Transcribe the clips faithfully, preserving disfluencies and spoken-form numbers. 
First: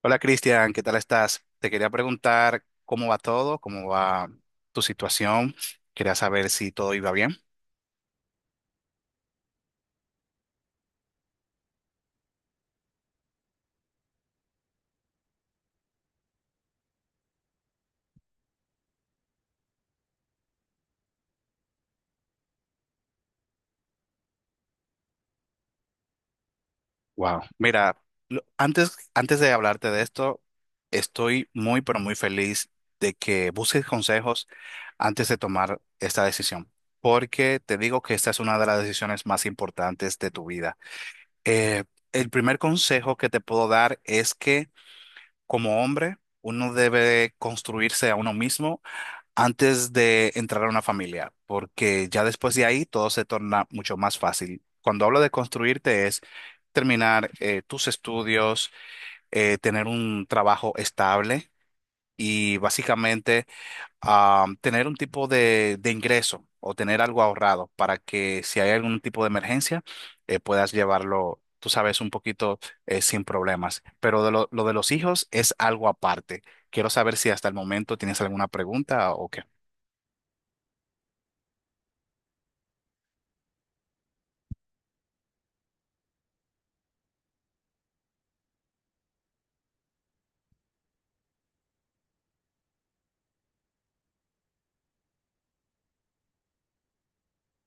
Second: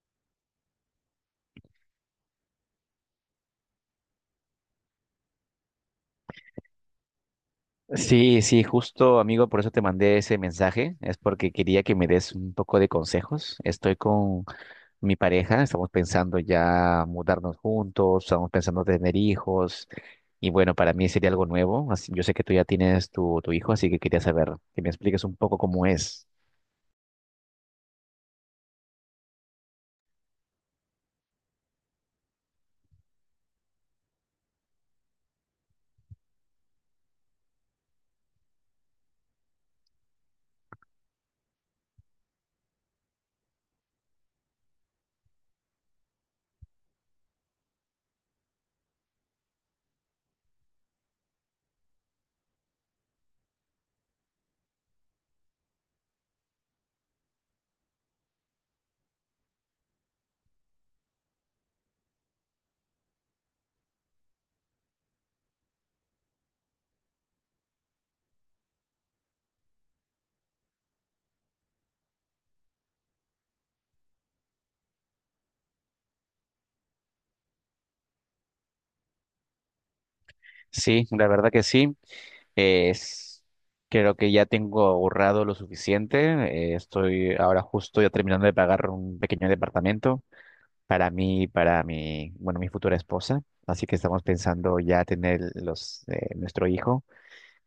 Hola Cristian, ¿qué tal estás? Te quería preguntar cómo va todo, cómo va tu situación. Quería saber si todo iba bien. Sí, sí, justo amigo, por eso te mandé ese mensaje, es porque quería que me des un poco de consejos. Estoy con mi pareja, estamos pensando ya mudarnos juntos, estamos pensando tener hijos y bueno, para mí sería algo nuevo. Así- yo sé que tú ya tienes tu, tu hijo, así que quería saber que me expliques un poco cómo es. Wow. Mira, lo- antes, antes de hablarte de esto, estoy muy, pero muy feliz de que busques consejos antes de tomar esta decisión, porque te digo que esta es una de las decisiones más importantes de tu vida. Eh, el primer consejo que te puedo dar es que como hombre, uno debe construirse a uno mismo antes de entrar a una familia, porque ya después de ahí todo se torna mucho más fácil. Cuando hablo de construirte es terminar eh, tus estudios, eh, tener un trabajo estable y básicamente ah, tener un tipo de, de ingreso o tener algo ahorrado para que si hay algún tipo de emergencia eh, puedas llevarlo, tú sabes, un poquito eh, sin problemas. Pero de lo, lo de los hijos es algo aparte. Quiero saber si hasta el momento tienes alguna pregunta o qué. Sí, la verdad que sí. Es, creo que ya tengo ahorrado lo suficiente. Eh, estoy ahora justo ya terminando de pagar un pequeño departamento para mí y para mi, bueno, mi futura esposa. Así que estamos pensando ya tener los, eh, nuestro hijo,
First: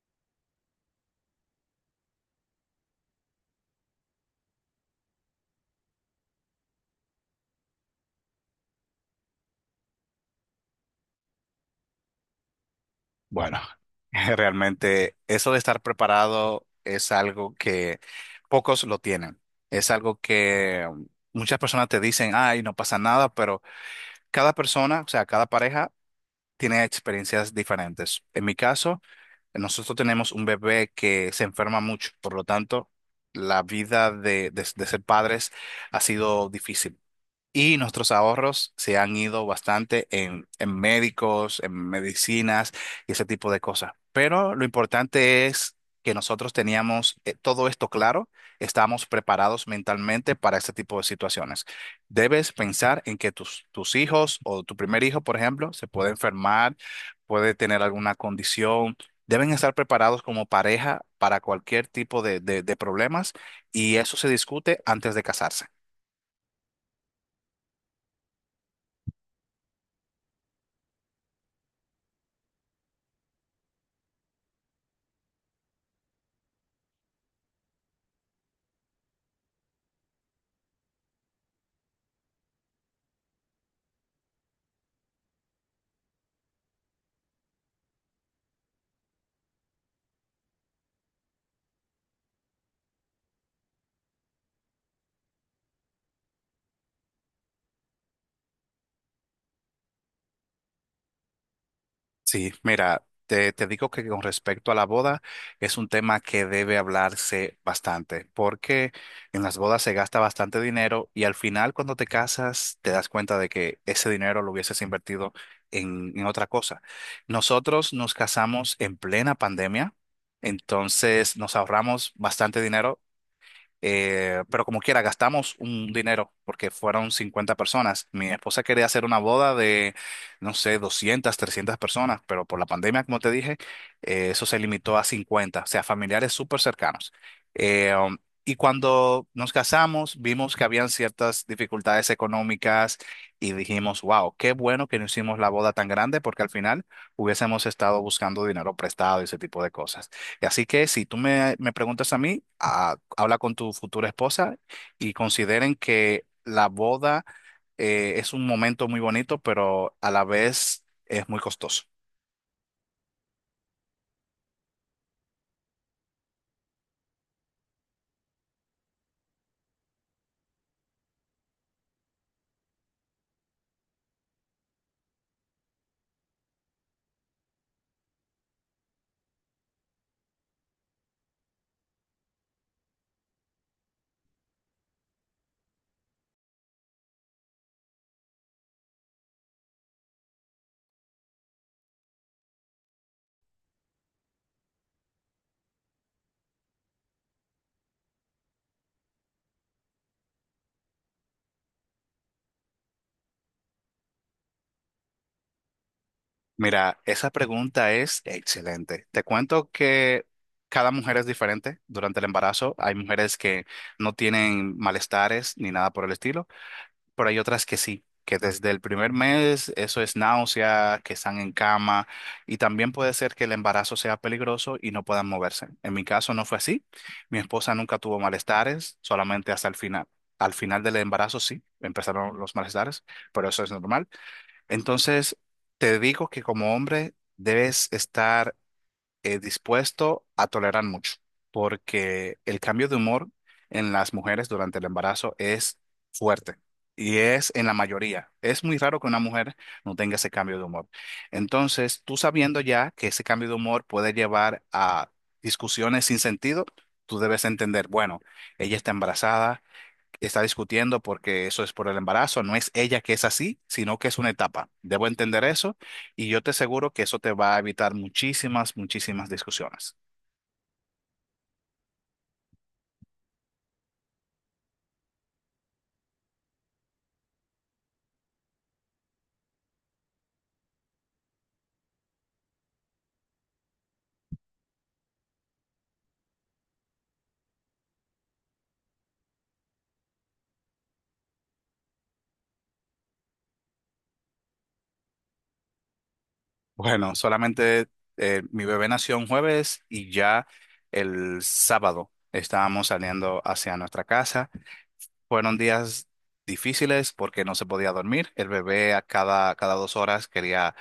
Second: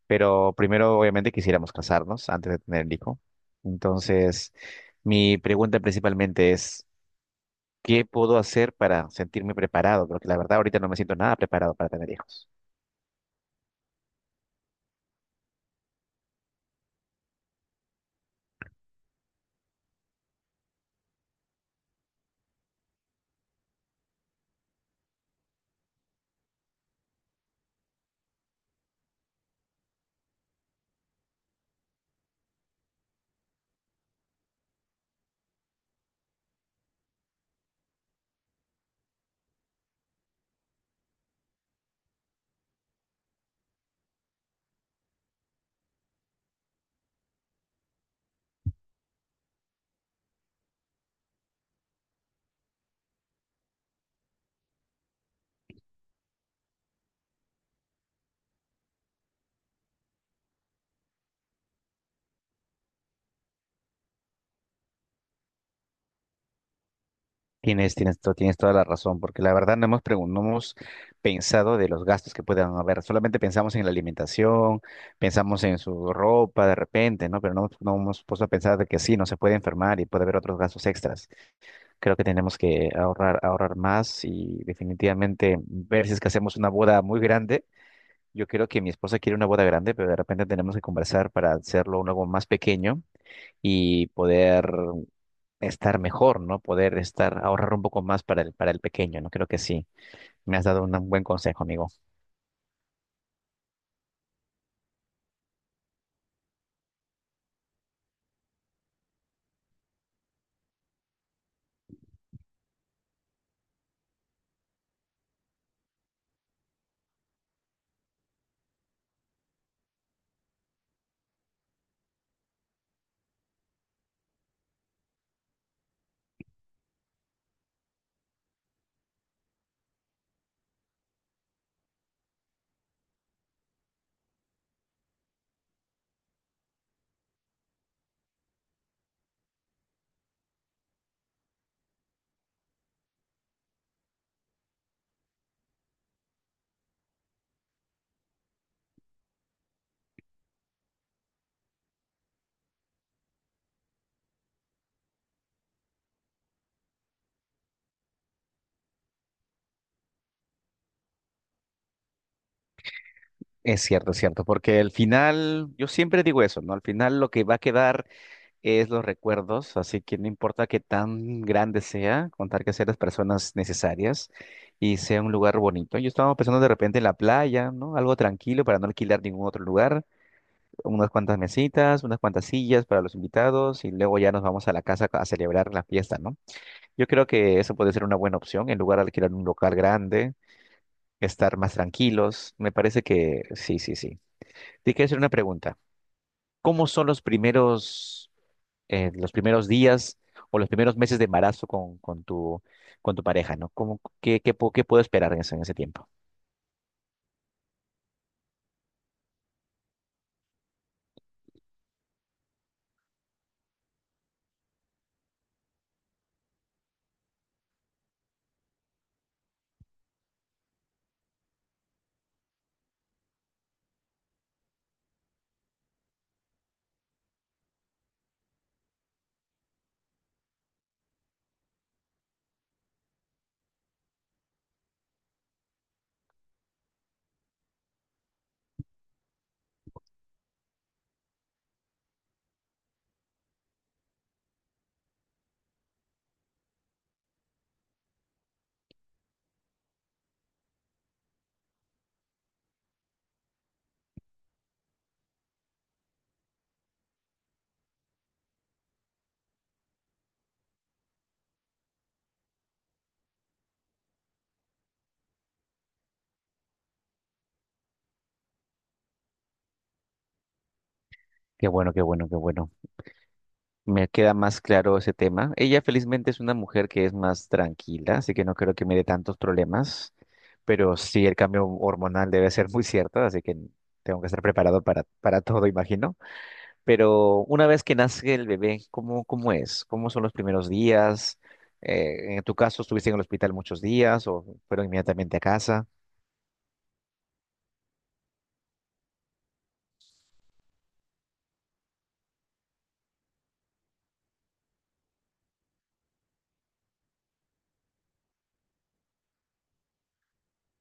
pero primero obviamente quisiéramos casarnos antes de tener el hijo. Entonces, mi pregunta principalmente es, ¿qué puedo hacer para sentirme preparado? Porque la verdad ahorita no me siento nada preparado para tener hijos. Bueno, realmente eso de estar preparado es algo que pocos lo tienen. Es algo que um, muchas personas te dicen, ay, no pasa nada, pero cada persona, o sea, cada pareja tiene experiencias diferentes. En mi caso, nosotros tenemos un bebé que se enferma mucho, por lo tanto, la vida de, de de ser padres ha sido difícil. Y nuestros ahorros se han ido bastante en, en médicos, en medicinas y ese tipo de cosas. Pero lo importante es que nosotros teníamos eh, todo esto claro, estábamos preparados mentalmente para este tipo de situaciones. Debes pensar en que tus, tus hijos o tu primer hijo, por ejemplo, se puede enfermar, puede tener alguna condición. Deben estar preparados como pareja para cualquier tipo de de- de problemas y eso se discute antes de casarse. Tienes, tienes, to- tienes toda la razón, porque la verdad no hemos, pregun- no hemos pensado de los gastos que puedan haber, solamente pensamos en la alimentación, pensamos en su ropa de repente, ¿no? Pero no, no hemos puesto a pensar de que sí, no se puede enfermar y puede haber otros gastos extras. Creo que tenemos que ahorrar, ahorrar más y definitivamente ver si es que hacemos una boda muy grande. Yo creo que mi esposa quiere una boda grande, pero de repente tenemos que conversar para hacerlo algo más pequeño y poder estar mejor, ¿no? Poder estar, ahorrar un poco más para el, para el pequeño, ¿no? Creo que sí. Me has dado un buen consejo, amigo. Sí, mira, te, te digo que con respecto a la boda es un tema que debe hablarse bastante, porque en las bodas se gasta bastante dinero y al final cuando te casas te das cuenta de que ese dinero lo hubieses invertido en, en otra cosa. Nosotros nos casamos en plena pandemia, entonces nos ahorramos bastante dinero, eh, pero como quiera, gastamos un dinero porque fueron cincuenta personas. Mi esposa quería hacer una boda de, no sé, doscientas trescientas personas, pero por la pandemia, como te dije, eh, eso se limitó a cincuenta, o sea, familiares súper cercanos. Eh, um, y cuando nos casamos, vimos que habían ciertas dificultades económicas y dijimos, wow, qué bueno que no hicimos la boda tan grande porque al final hubiésemos estado buscando dinero prestado y ese tipo de cosas. Así que si tú me, me preguntas a mí, ah, habla con tu futura esposa y consideren que la boda eh, es un momento muy bonito, pero a la vez es muy costoso. Es cierto, es cierto, porque al final, yo siempre digo eso, ¿no? Al final lo que va a quedar es los recuerdos, así que no importa qué tan grande sea, contar que sean las personas necesarias y sea un lugar bonito. Yo estaba pensando de repente en la playa, ¿no? Algo tranquilo para no alquilar ningún otro lugar, unas cuantas mesitas, unas cuantas sillas para los invitados y luego ya nos vamos a la casa a celebrar la fiesta, ¿no? Yo creo que eso puede ser una buena opción en lugar de alquilar un local grande, estar más tranquilos. Me parece que sí, sí, sí. Te quiero hacer una pregunta. ¿Cómo son los primeros, eh, los primeros días o los primeros meses de embarazo con, con tu, con tu pareja, ¿no? ¿Cómo, qué, qué, pu- qué puedo esperar en ese, en ese tiempo? Mira, esa pregunta es excelente. Te cuento que cada mujer es diferente durante el embarazo. Hay mujeres que no tienen malestares ni nada por el estilo. Pero hay otras que sí, que desde el primer mes eso es náusea, que están en cama, y también puede ser que el embarazo sea peligroso y no puedan moverse. En mi caso no fue así. Mi esposa nunca tuvo malestares, solamente hasta el final. Al final del embarazo sí, empezaron los malestares, pero eso es normal. Entonces, te digo que como hombre debes estar eh, dispuesto a tolerar mucho, porque el cambio de humor en las mujeres durante el embarazo es fuerte, y es en la mayoría. Es muy raro que una mujer no tenga ese cambio de humor. Entonces, tú, sabiendo ya que ese cambio de humor puede llevar a discusiones sin sentido, tú debes entender, bueno, ella está embarazada, está discutiendo porque eso es por el embarazo, no es ella que es así, sino que es una etapa. Debo entender eso, y yo te aseguro que eso te va a evitar muchísimas, muchísimas discusiones. Qué bueno, qué bueno, qué bueno. Me queda más claro ese tema. Ella felizmente es una mujer que es más tranquila, así que no creo que me dé tantos problemas, pero sí el cambio hormonal debe ser muy cierto, así que tengo que estar preparado para, para todo, imagino. Pero una vez que nace el bebé, ¿cómo, cómo es? ¿Cómo son los primeros días? Eh, en tu caso, ¿estuviste en el hospital muchos días o fueron inmediatamente a casa? Bueno, solamente, eh, mi bebé nació un jueves y ya el sábado estábamos saliendo hacia nuestra casa. Fueron días difíciles porque no se podía dormir. El bebé, a cada, cada dos horas, quería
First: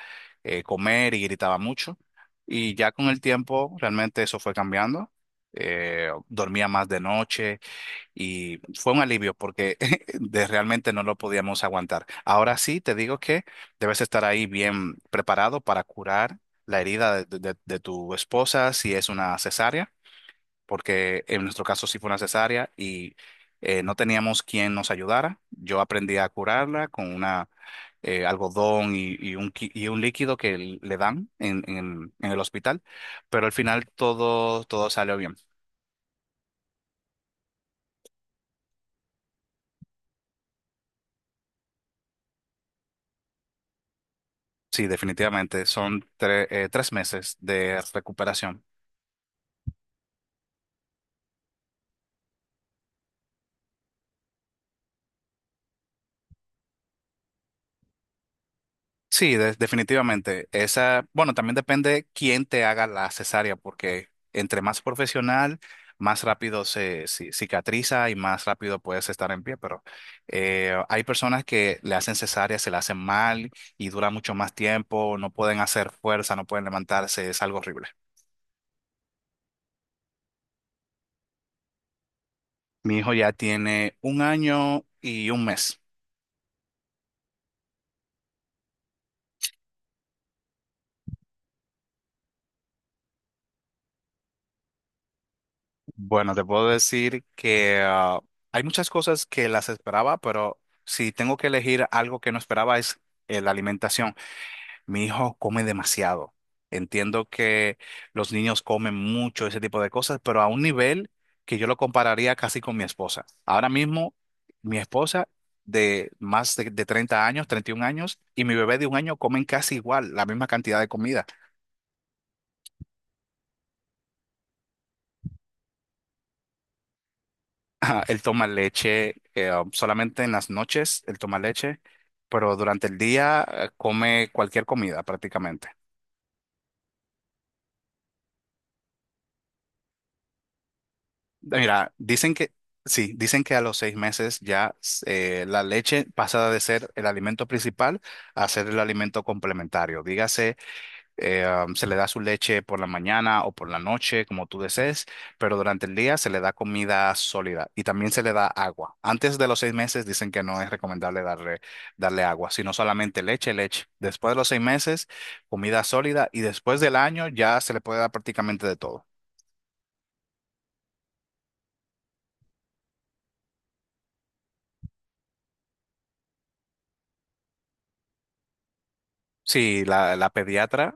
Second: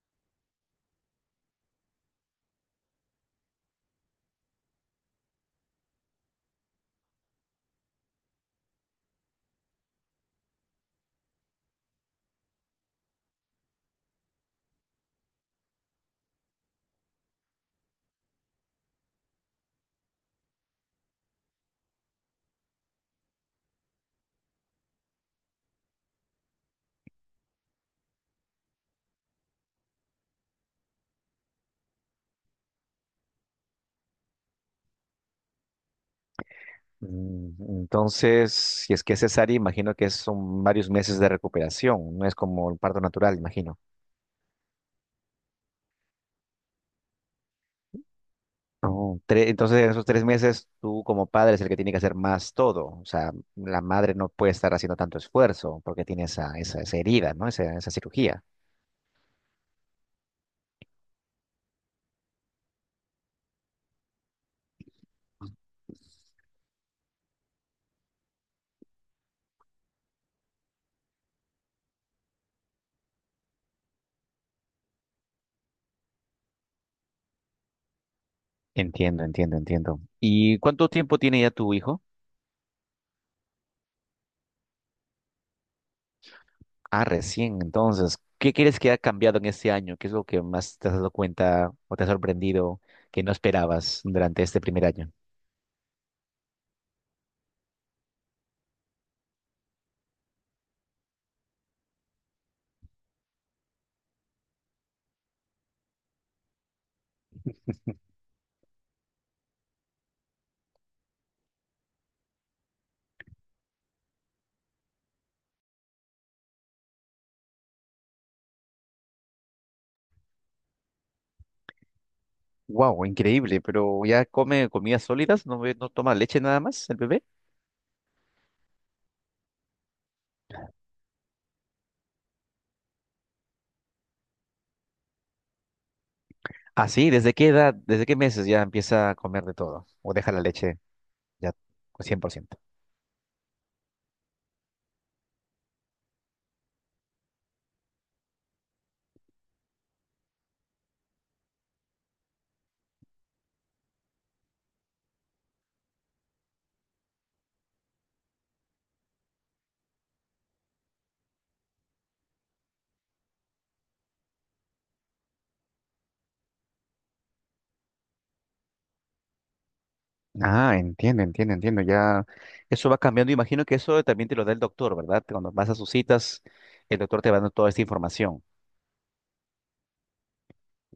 eh, comer y gritaba mucho. Y ya con el tiempo realmente eso fue cambiando. Eh, dormía más de noche y fue un alivio porque de- realmente no lo podíamos aguantar. Ahora sí, te digo que debes estar ahí bien preparado para curar la herida de de- de- de tu esposa si es una cesárea, porque en nuestro caso sí fue una cesárea y eh, no teníamos quien nos ayudara. Yo aprendí a curarla con una eh, algodón y, y un, qui- y un líquido que l- le dan en, en- en el hospital, pero al final todo, todo salió bien. Mm, entonces, si es que es cesárea, imagino que son varios meses de recuperación, no es como el parto natural, imagino. Sí, definitivamente, son tre- eh, tres meses de recuperación. Oh, tre- entonces, en esos tres meses, tú como padre es el que tiene que hacer más todo. O sea, la madre no puede estar haciendo tanto esfuerzo porque tiene esa, esa, esa herida, ¿no? Esa, esa cirugía. Sí, de- definitivamente. Esa, bueno, también depende quién te haga la cesárea, porque entre más profesional, más rápido se ci- cicatriza y más rápido puedes estar en pie. Pero eh, hay personas que le hacen cesárea, se la hacen mal, y dura mucho más tiempo, no pueden hacer fuerza, no pueden levantarse, es algo horrible. Entiendo, entiendo, entiendo. ¿Y cuánto tiempo tiene ya tu hijo? Mi hijo ya tiene un año y un mes. Ah, recién, entonces. ¿Qué crees que ha cambiado en este año? ¿Qué es lo que más te has dado cuenta o te ha sorprendido que no esperabas durante este primer año? Bueno, te puedo decir que ah, hay muchas cosas que las esperaba, pero si tengo que elegir algo que no esperaba es eh, la alimentación. Mi hijo come demasiado. Entiendo que los niños comen mucho, ese tipo de cosas, pero a un nivel que yo lo compararía casi con mi esposa. Ahora mismo, mi esposa, de más de, de treinta años, treinta y un años, y mi bebé de un año comen casi igual, la misma cantidad de comida. Wow, increíble, pero ya come comidas sólidas, no, ve- no toma leche nada más el bebé. Ajá. Él toma leche eh, um, solamente en las noches, él toma leche, pero durante el día eh, come cualquier comida prácticamente. Ah, sí, ¿desde qué edad, desde qué meses ya empieza a comer de todo? ¿O deja la leche ya Mira, cien por dicen que, ciento? sí, dicen que a los seis meses ya eh, la leche pasa de ser el alimento principal a ser el alimento complementario. Dígase, eh, am, se le da su leche por la mañana o por la noche, como tú desees, pero durante el día se le da comida sólida y también se le da agua. Antes de los seis meses dicen que no es recomendable darle, darle agua, sino solamente leche, leche. Después de los seis meses, comida sólida, y después del año ya se le puede dar prácticamente de todo. Ah, entiendo, entiendo, entiendo. Ya eso va cambiando. Imagino que eso también te lo da el doctor, ¿verdad? Cuando vas a sus citas, el doctor te va dando toda esta información. Sí, la, la pediatra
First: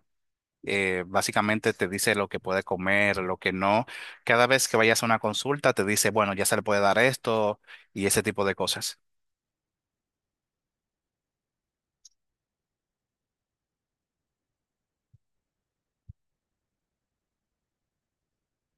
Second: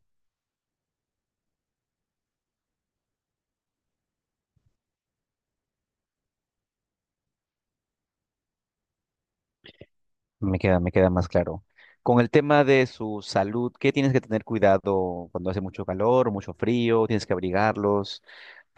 eh, básicamente te dice lo que puede comer, lo que no. Cada vez que vayas a una consulta te dice, bueno, ya se le puede dar esto y ese tipo de cosas. Me queda, me queda más claro. Con el tema de su salud, ¿qué tienes que tener cuidado cuando hace mucho calor, mucho frío? ¿Tienes que abrigarlos?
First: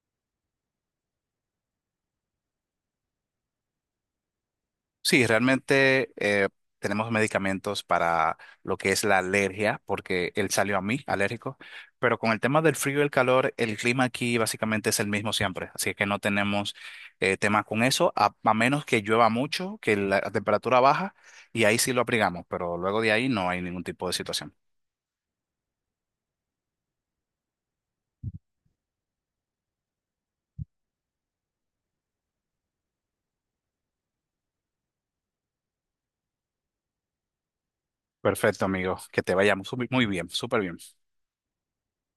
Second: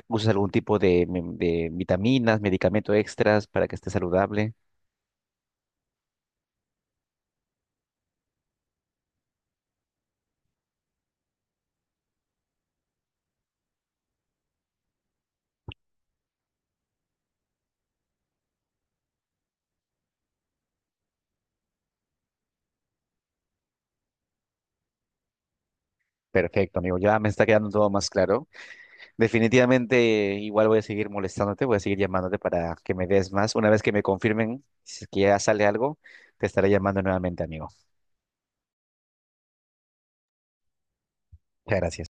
¿Usas algún tipo de, me- de vitaminas, medicamento extras para que esté saludable? Sí, realmente eh, tenemos medicamentos para lo que es la alergia, porque él salió a mí alérgico, pero con el tema del frío y el calor, el clima aquí básicamente es el mismo siempre, así que no tenemos eh, tema con eso, a, a menos que llueva mucho, que la temperatura baja, y ahí sí lo abrigamos, pero luego de ahí no hay ningún tipo de situación. Perfecto, amigo. Ya me está quedando todo más claro. Definitivamente, igual voy a seguir molestándote, voy a seguir llamándote para que me des más. Una vez que me confirmen si es que ya sale algo, te estaré llamando nuevamente, amigo. Perfecto, amigo, que te vayamos muy muy bien, súper bien. Muchas gracias.